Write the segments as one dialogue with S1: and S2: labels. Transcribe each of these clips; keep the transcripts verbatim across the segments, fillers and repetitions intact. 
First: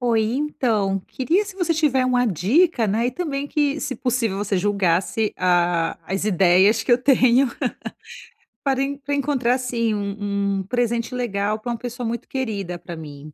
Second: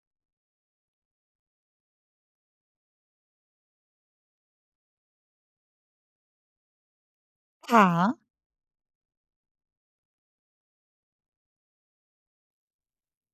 S1: Oi, então, queria se você tiver uma dica, né, e também que, se possível, você julgasse a as ideias que eu tenho
S2: Tá.
S1: para en para encontrar, assim, um um presente legal para uma pessoa muito querida para mim.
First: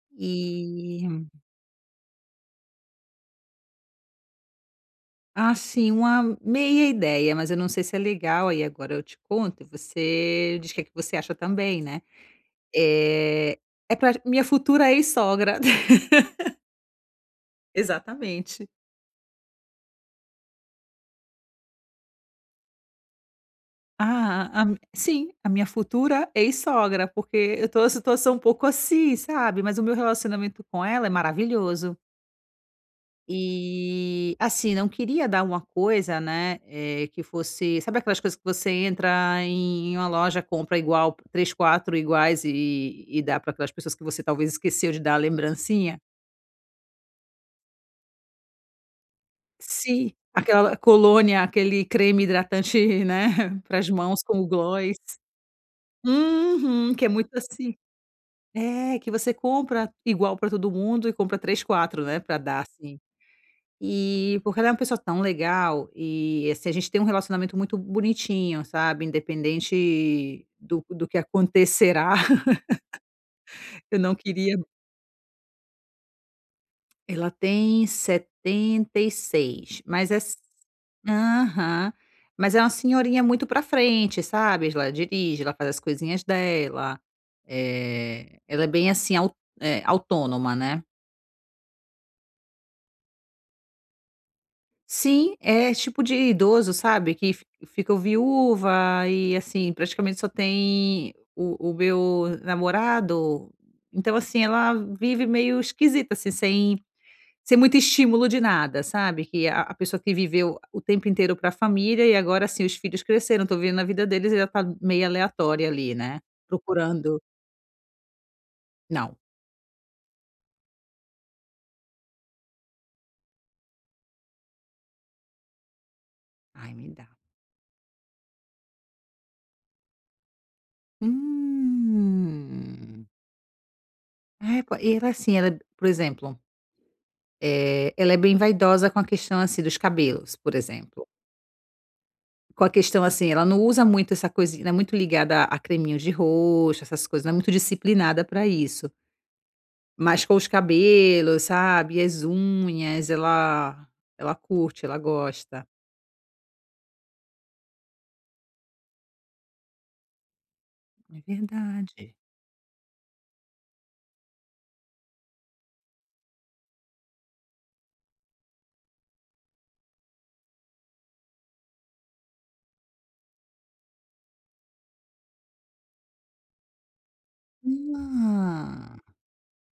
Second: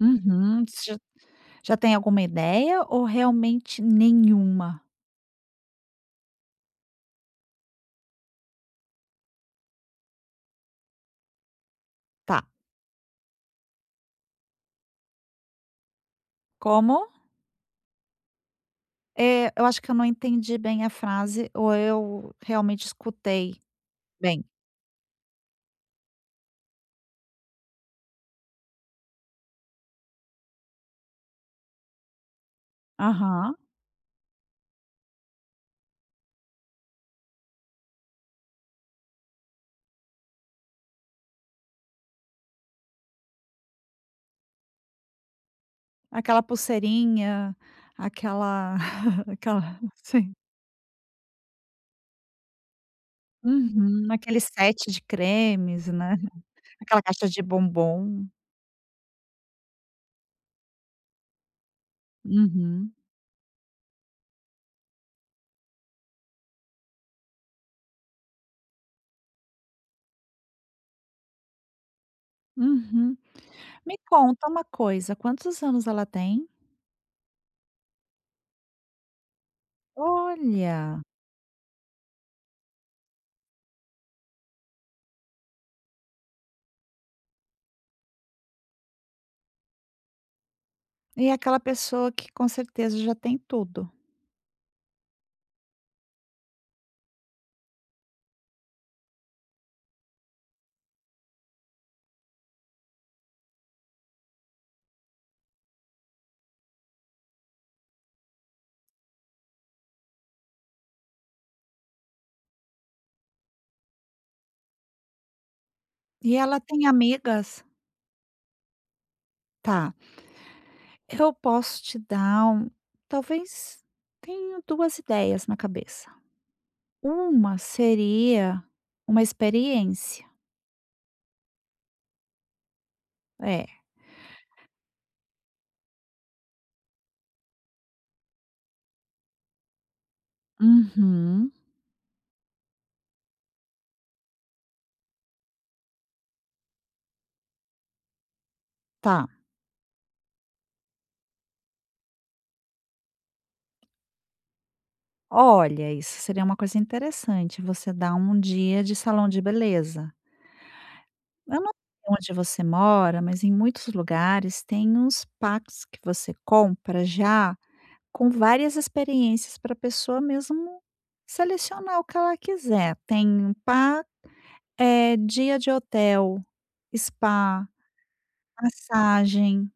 S2: Uhum. Você já
S1: E,
S2: já tem alguma ideia ou realmente nenhuma?
S1: assim, uma meia ideia, mas eu não sei se é legal, aí agora eu te conto e você diz o que é que você acha também, né.
S2: Tá.
S1: Eh, É para minha futura ex-sogra.
S2: Como?
S1: Exatamente.
S2: Eh, eu acho que eu não entendi bem a frase ou eu realmente escutei bem.
S1: Ah, a mi sim, a minha futura ex-sogra, porque eu tô numa situação um pouco assim, sabe, mas o meu relacionamento com ela é maravilhoso.
S2: Aham.
S1: E, assim, não queria dar uma coisa, né, eh, que fosse, sabe, aquelas coisas que você entra em uma loja, compra igual três quatro iguais e e dá para aquelas pessoas que você talvez esqueceu de dar a lembrancinha?
S2: Aquela pulseirinha, aquela aquela
S1: Sim,
S2: sim.
S1: aquela colônia, aquele creme hidratante, né, para as
S2: Uhum.
S1: mãos
S2: Aquele
S1: com o
S2: set
S1: gloss.
S2: de cremes, né.
S1: Uhum,
S2: Aquela
S1: que é
S2: caixa
S1: muito
S2: de
S1: assim.
S2: bombom.
S1: É, que você compra igual pra todo mundo e compra três quatro, né, pra dar,
S2: Uhum.
S1: assim. E porque ela é uma pessoa tão legal e, assim, a gente tem um relacionamento muito bonitinho, sabe, independente do do que acontecerá.
S2: Uhum. Me
S1: Eu não
S2: conta
S1: queria.
S2: uma coisa, quantos anos ela tem?
S1: Ela tem setenta e seis, mas é s
S2: Olha!
S1: aham. Mas é uma senhorinha muito pra frente, sabe, ela dirige, ela faz as coisinhas dela, é ela é bem, assim, au eh, autônoma, né.
S2: E é aquela pessoa que com certeza já tem tudo.
S1: Sim, é esse tipo de idoso, sabe, que fi ficam viúva e, assim, praticamente só tem o o meu namorado. Então, assim, ela vive meio esquisita, assim, sem sem muito estímulo de nada, sabe, que a a pessoa que viveu o tempo inteiro para a família e agora, assim, os filhos cresceram, tô vendo a vida deles e ela tá meio aleatória ali, né,
S2: E ela tem
S1: procurando.
S2: amigas?
S1: Não.
S2: Tá, eu posso te dar um, talvez tenho duas ideias na cabeça.
S1: Ai, me dá.
S2: Uma seria uma experiência.
S1: Hum.
S2: É.
S1: É, po e ela, assim, ela, por exemplo. Eh, ela é bem vaidosa com a questão, assim, dos cabelos, por exemplo.
S2: Uhum.
S1: Com a questão, assim, ela não usa muito essa coisinha, ela é muito ligada a a creminhos de rosto, essas coisas, não é muito disciplinada para isso.
S2: Tá.
S1: Mas com os cabelos, sabe, e as unhas, ela ela curte, ela gosta.
S2: Olha, isso seria uma coisa interessante, você dar um dia de salão de beleza.
S1: É
S2: Eu não
S1: verdade.
S2: sei onde você mora, mas em muitos lugares tem uns packs que você compra já, com várias experiências para a pessoa mesmo selecionar o que ela quiser. Tem pa É dia de hotel, spa,
S1: Ah,
S2: massagem.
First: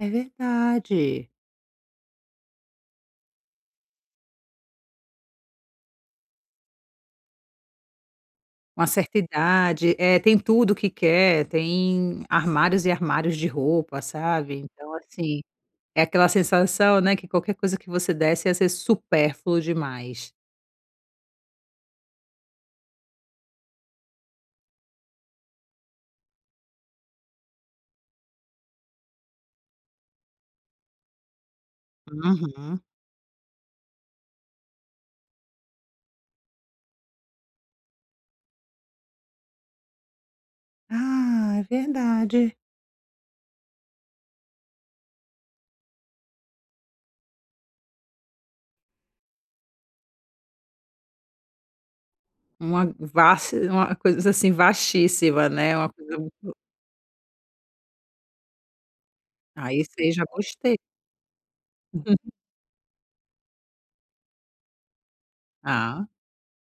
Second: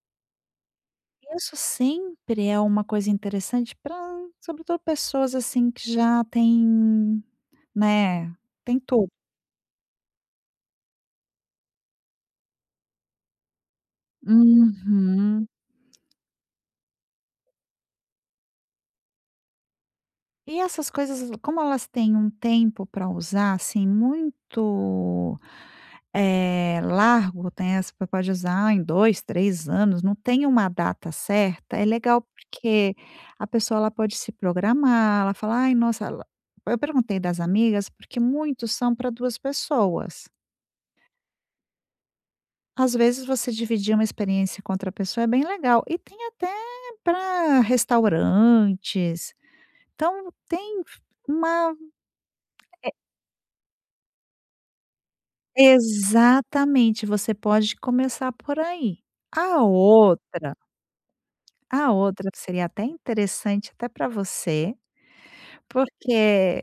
S1: é verdade.
S2: Isso sempre é uma coisa interessante para, sobretudo, pessoas, assim, que já têm, né, tem
S1: Uma
S2: tudo.
S1: certa idade, eh, tem tudo o que quer, tem armários e armários de roupa, sabe, então assim.
S2: Uhum.
S1: É aquela sensação, né, que qualquer coisa que você desse ia ser supérfluo demais.
S2: E essas coisas, como elas têm um tempo para usar, assim, muito, eh, largo, tem você pode usar em dois três anos, não tem uma data certa, é legal
S1: Uhum.
S2: porque a pessoa ela pode se programar, ela fala: "Ai, nossa", ela eu perguntei das amigas, porque muitos são para duas pessoas.
S1: Ah, é verdade.
S2: Às vezes você dividir uma experiência com outra pessoa é bem legal, e tem até para restaurantes, então tem uma.
S1: Uma vasti uma coisa, assim, vastíssima, né, uma coisa.
S2: Exatamente, você pode começar por aí. A
S1: Aí você, já
S2: outra
S1: gostei.
S2: a outra que seria até interessante até para você,
S1: Ah.
S2: porque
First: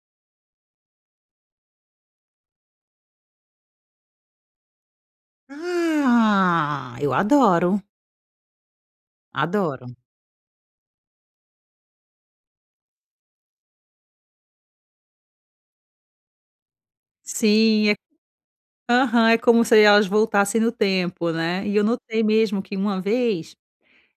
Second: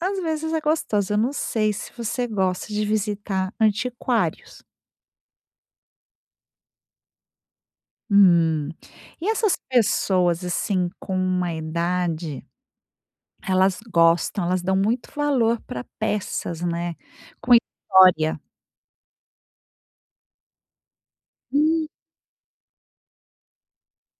S2: às vezes é gostoso, eu não sei se você gosta de visitar antiquários.
S1: Ah, eu adoro,
S2: Hum, e essas
S1: adoro.
S2: pessoas, assim, com uma idade, elas gostam, elas dão muito valor para peças, né, com
S1: Sim, é
S2: história.
S1: aham, é como se elas voltassem no tempo, né. E eu
S2: Hum,
S1: notei mesmo que uma vez,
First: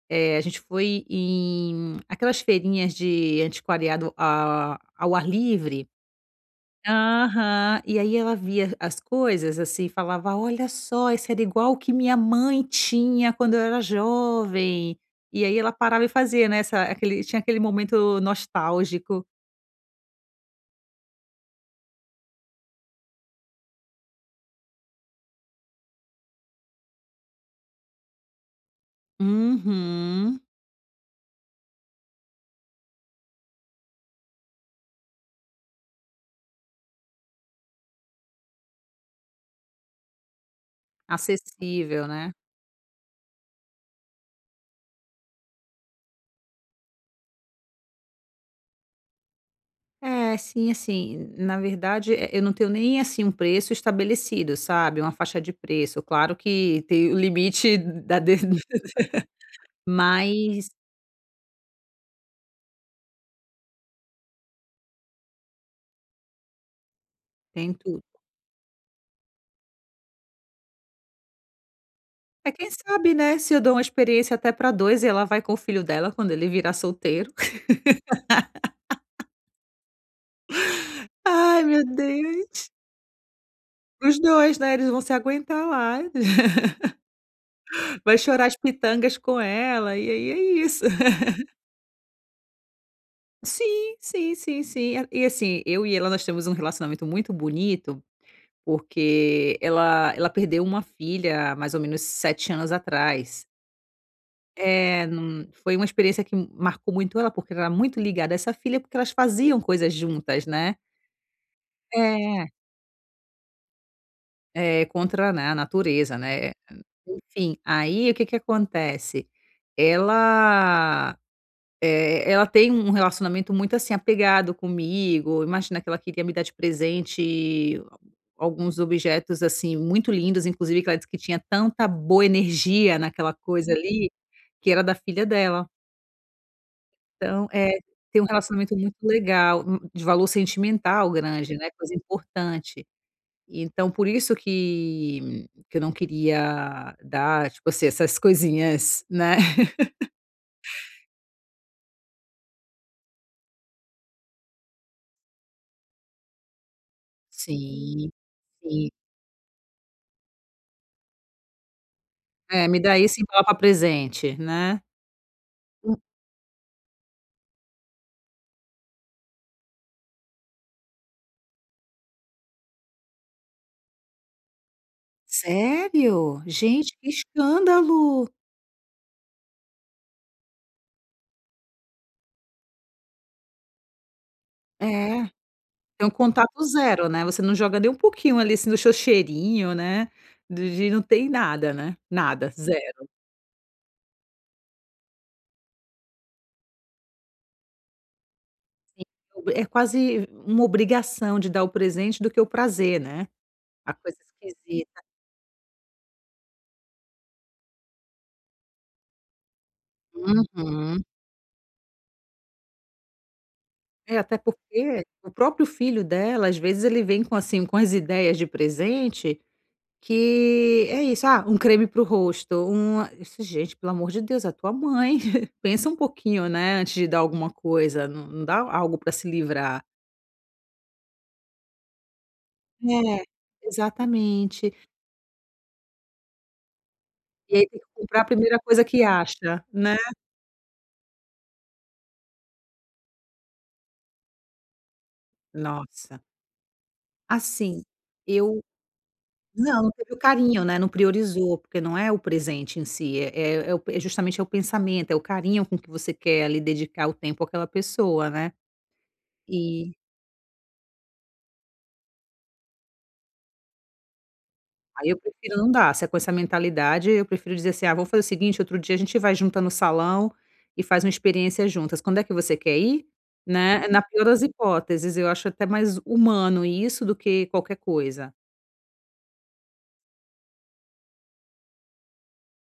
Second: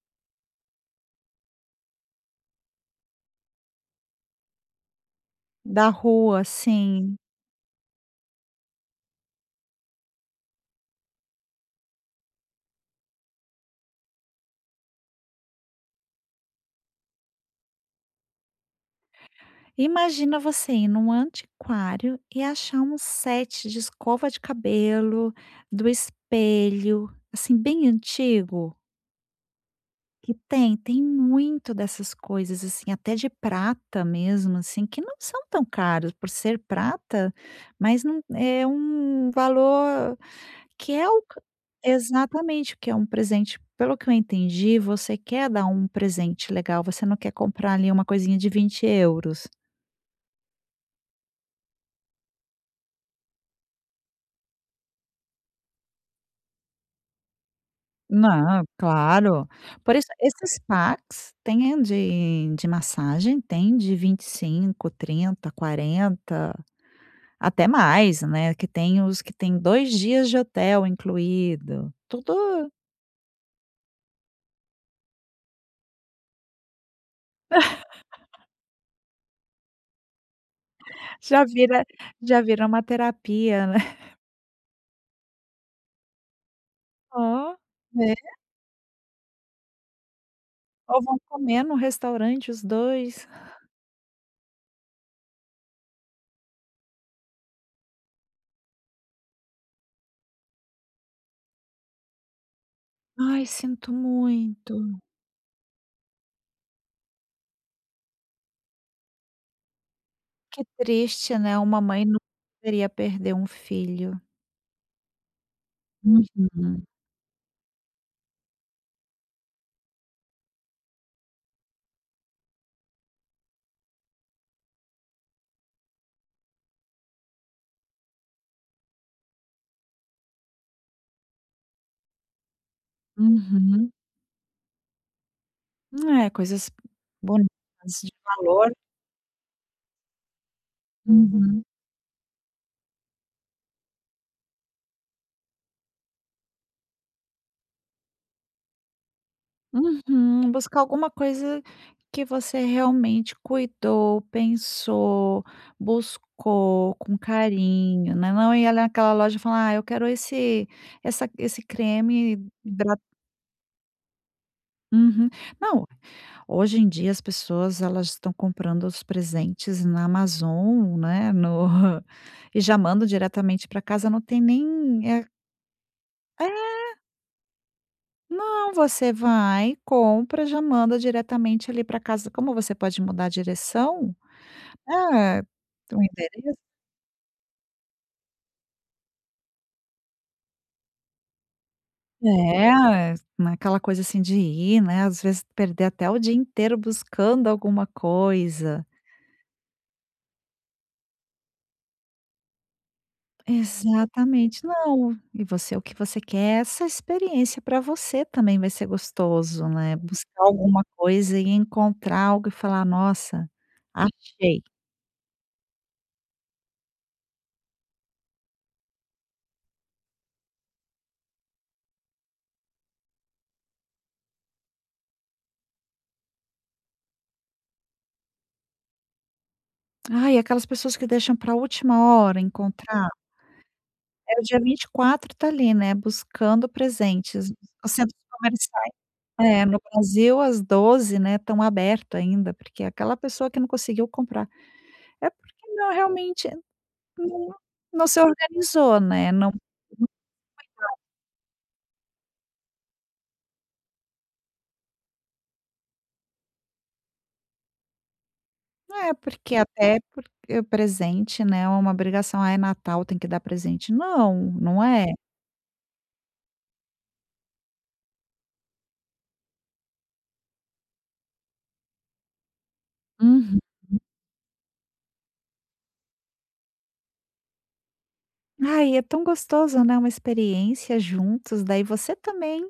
S1: eh, a gente foi em aquelas feirinhas de antiquariado a ao ar livre.
S2: da rua, assim.
S1: Aham. E aí ela via as coisas, assim, e falava: "Olha só, isso era igual o que minha mãe tinha quando eu era jovem". E aí ela parava e fazia, né, essa aquele tinha aquele momento nostálgico.
S2: Imagina você ir num antiquário e achar um set de escova de cabelo, do espelho, assim, bem antigo, que
S1: Uhum.
S2: tem tem muito dessas coisas, assim, até de prata mesmo, assim, que não são tão caros por ser prata, mas não é um valor que é o
S1: Acessível, né.
S2: exatamente, que é um presente pelo que eu entendi, você quer dar um presente legal, você não quer comprar ali uma coisinha de vinte euros?
S1: É, sim, assim, na verdade, eh, eu não tenho nem, assim, um preço estabelecido, sabe, uma faixa de preço. Claro que tem o limite da de
S2: Não, claro. Por isso, esses
S1: mas
S2: packs têm de de massagem, tem de vinte e cinco, trinta, quarenta, até
S1: tento.
S2: mais, né, que tem os que tem dois dias de hotel incluído, tudo
S1: É, quem sabe, né, se eu dou uma experiência até para dois e ela vai com o filho dela quando ele virar solteiro.
S2: já
S1: Ai,
S2: vira
S1: meu
S2: já vira
S1: Deus.
S2: uma terapia, né.
S1: Os dois, né, eles vão se aguentar lá.
S2: Ó, é.
S1: Vai chorar as pitangas com ela, e aí é isso.
S2: Ou vão comer no restaurante os dois.
S1: Sim, sim, sim, sim. E assim, eu e ela, nós temos um relacionamento muito bonito, porque ela ela perdeu uma filha há mais ou menos sete anos
S2: Ai,
S1: atrás.
S2: sinto muito.
S1: É, num foi uma experiência que marcou muito ela, porque ela era muito ligada a essa filha, porque elas faziam coisas juntas,
S2: Que
S1: né.
S2: triste, né, uma mãe não
S1: É.
S2: poderia perder um filho.
S1: É, contra, né, a natureza, né.
S2: Uhum,
S1: Enfim, aí o que que acontece, ela, eh, ela tem um relacionamento muito, assim, apegado comigo, imagina que ela queria me dar de presente alguns objetos, assim, muito lindos, inclusive que ela disse que tinha tanta boa energia naquela coisa
S2: uhum.
S1: ali, que era da filha dela.
S2: É, coisas
S1: Então,
S2: bonitas,
S1: é,
S2: de
S1: tem um
S2: valor.
S1: relacionamento muito legal, hum, de valor sentimental grande,
S2: Uhum.
S1: né, coisa importante. Então por isso que que eu não queria dar, tipo assim, essas coisinhas, né.
S2: Uhum. Buscar alguma coisa que você realmente cuidou, pensou, buscou com
S1: Sim,
S2: carinho, né, não ir ali
S1: sim.
S2: naquela loja e falar: "Ah, eu quero esse essa esse creme
S1: É, me
S2: hidra".
S1: dá isso e embala pra presente, né.
S2: Uhum. Não,
S1: Hum,
S2: hoje em dia as pessoas elas estão comprando os presentes na Amazon, né, no e já mandam diretamente para casa, não tem nem é
S1: Sério?
S2: é
S1: Gente, que escândalo!
S2: Não, você vai, compra, já manda diretamente ali para casa. Como você pode mudar a direção,
S1: É,
S2: é, o
S1: tem um
S2: endereço
S1: contato zero, né, você não joga nem um pouquinho ali, assim, do seu cheirinho, né, do de não tem nada, né, nada, zero.
S2: é, naquela coisa assim de ir, né, às vezes perder até o dia inteiro buscando alguma coisa.
S1: Sim. É quase uma obrigação de dar o presente do que o prazer, né, a coisa
S2: Exatamente.
S1: esquisita.
S2: Não, e você o que você quer é essa experiência para você também vai ser gostoso, né, buscar alguma
S1: Uhum.
S2: coisa e encontrar algo e falar: "Nossa,
S1: É, até
S2: achei".
S1: porque o próprio filho dela, às vezes, ele vem com, assim, com as ideias de presente que é isso: "Ah, um creme para o rosto, um", isso, "Gente, pelo amor de Deus, é a tua mãe, pensa um pouquinho, né, antes de dar alguma coisa, não não dá algo para se livrar".
S2: Ai, aquelas pessoas que deixam para última hora encontrar.
S1: É,
S2: É o dia
S1: exatamente.
S2: vinte e quatro tá ali, né, buscando presentes
S1: E aí tem que
S2: nos centros
S1: comprar a primeira coisa
S2: comerciais.
S1: que acha,
S2: É, no
S1: né.
S2: Brasil às doze, né, estão aberto ainda, porque é aquela pessoa que não conseguiu comprar é porque não
S1: Nossa,
S2: realmente não
S1: assim,
S2: não se
S1: eu.
S2: organizou, né, não
S1: Não, não teve o carinho, né, não priorizou, porque não é o presente em si, é é é o é justamente, é o pensamento, é o carinho com que você quer ali dedicar o tempo àquela pessoa, né.
S2: é, porque
S1: E
S2: até porque presente, né, é uma obrigação, "Ah, é Natal, tem que dar presente", não, não é.
S1: aí eu prefiro não dar, se é com essa mentalidade, eu prefiro dizer assim: "Ah, vamos fazer o seguinte, outro dia a gente vai junta no salão e faz uma experiência juntas, quando é que você quer ir?",
S2: Uhum.
S1: né. É na pior das hipóteses, eu acho até mais humano isso do que qualquer coisa.
S2: Ai, é tão gostoso, né, uma experiência juntos, daí você também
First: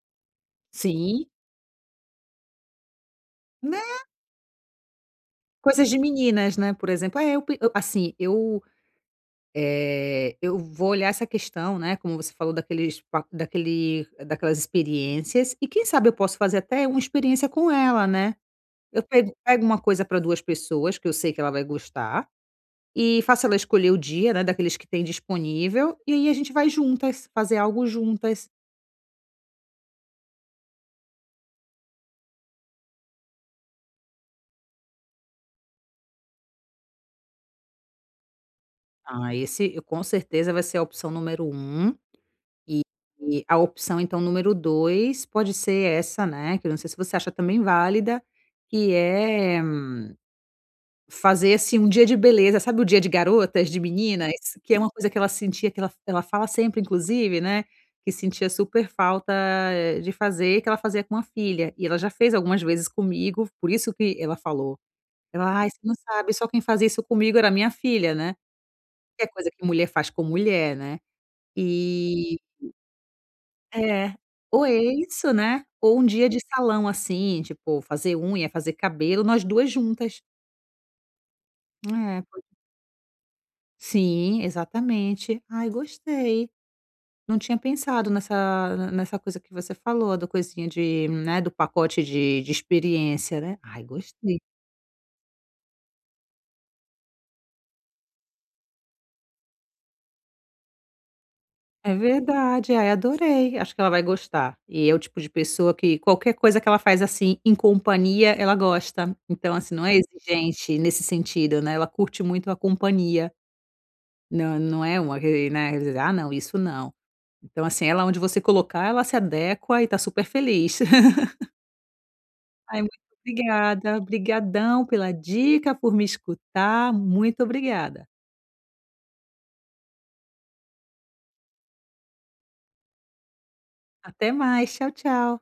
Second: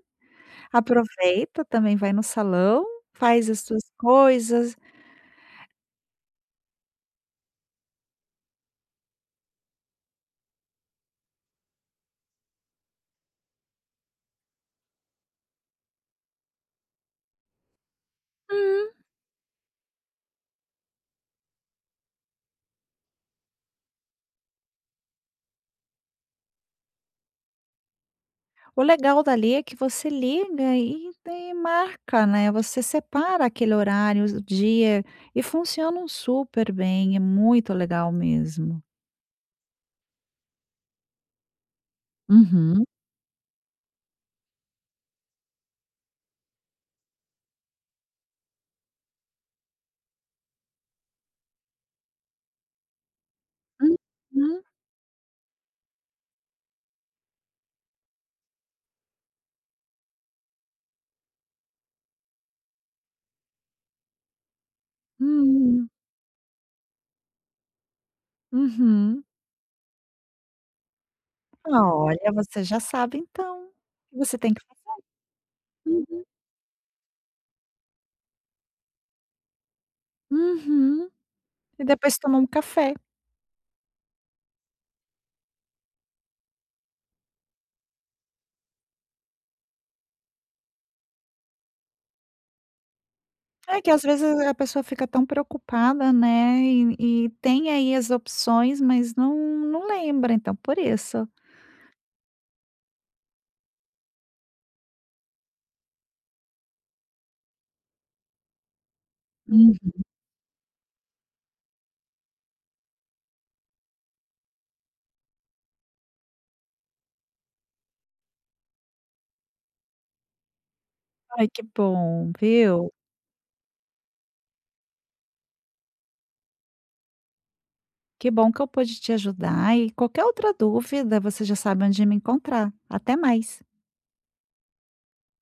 S1: Sim,
S2: aproveita, também vai no salão, faz as
S1: né,
S2: suas coisas.
S1: coisas de meninas, né, por exemplo. Ah, eu pe eu- assim, eu Eh, eu vou olhar essa questão, né, como você falou daqueles pa daquele daquelas experiências e quem sabe eu posso fazer até uma experiência com ela, né.
S2: Hum.
S1: Eu pego pego uma coisa para duas pessoas que eu sei que ela vai gostar, e faço ela escolher o dia, né, daqueles que tem disponível, e aí a gente vai juntas, fazer algo juntas.
S2: O legal dali é que você liga e e marca, né, você separa aquele horário, o dia, e funcionam super bem, é muito legal mesmo.
S1: Ah, esse eu com certeza vai ser a opção número um,
S2: Uhum.
S1: e a opção então número dois pode ser essa, né, que eu não sei se você acha também válida, que é fazer, assim, um dia de beleza, sabe, o dia de garotas, de meninas?
S2: Uhum.
S1: Que é uma coisa que ela sentia, que ela ela fala sempre, inclusive, né, que sentia super falta eh, de fazer, que ela fazia com a filha. E ela já fez algumas vezes comigo, por isso que ela falou. Ela: "Ai, você
S2: Hum.
S1: não sabe, só quem fazia isso comigo era minha filha, né".
S2: Uhum.
S1: Que é coisa que mulher faz com mulher, né.
S2: Olha,
S1: E
S2: você já sabe então,
S1: é,
S2: você tem que
S1: ou é
S2: fazer.
S1: isso, né, ou um
S2: Uhum.
S1: dia de salão, assim, tipo, fazer unha, fazer cabelo, nós duas juntas.
S2: Uhum. E depois
S1: É.
S2: toma um café.
S1: Sim, exatamente. Ai, gostei. Não tinha pensado nessa nessa coisa que você falou, da coisinha de, né, do pacote de de experiência, né.
S2: É
S1: Ai,
S2: que às vezes
S1: gostei.
S2: a pessoa fica tão preocupada, né, e e tem aí as opções, mas não não lembra, então por isso.
S1: É verdade. Ai, adorei. Acho que ela vai gostar. E é o tipo de pessoa que qualquer coisa que ela faz, assim, em companhia, ela gosta. Então, assim, não é exigente nesse sentido, né, ela curte muito a companhia. Não, não é uma que, né, "Ah, não, isso não". Então, assim, ela onde você colocar, ela se adequa e tá super feliz.
S2: Ai, que bom,
S1: Ai,
S2: viu.
S1: muito obrigada. Obrigadão pela dica, por me escutar. Muito obrigada.
S2: Que bom que eu pude te ajudar e qualquer outra dúvida, você já sabe onde me encontrar. Até mais.
S1: Até mais. Tchau, tchau.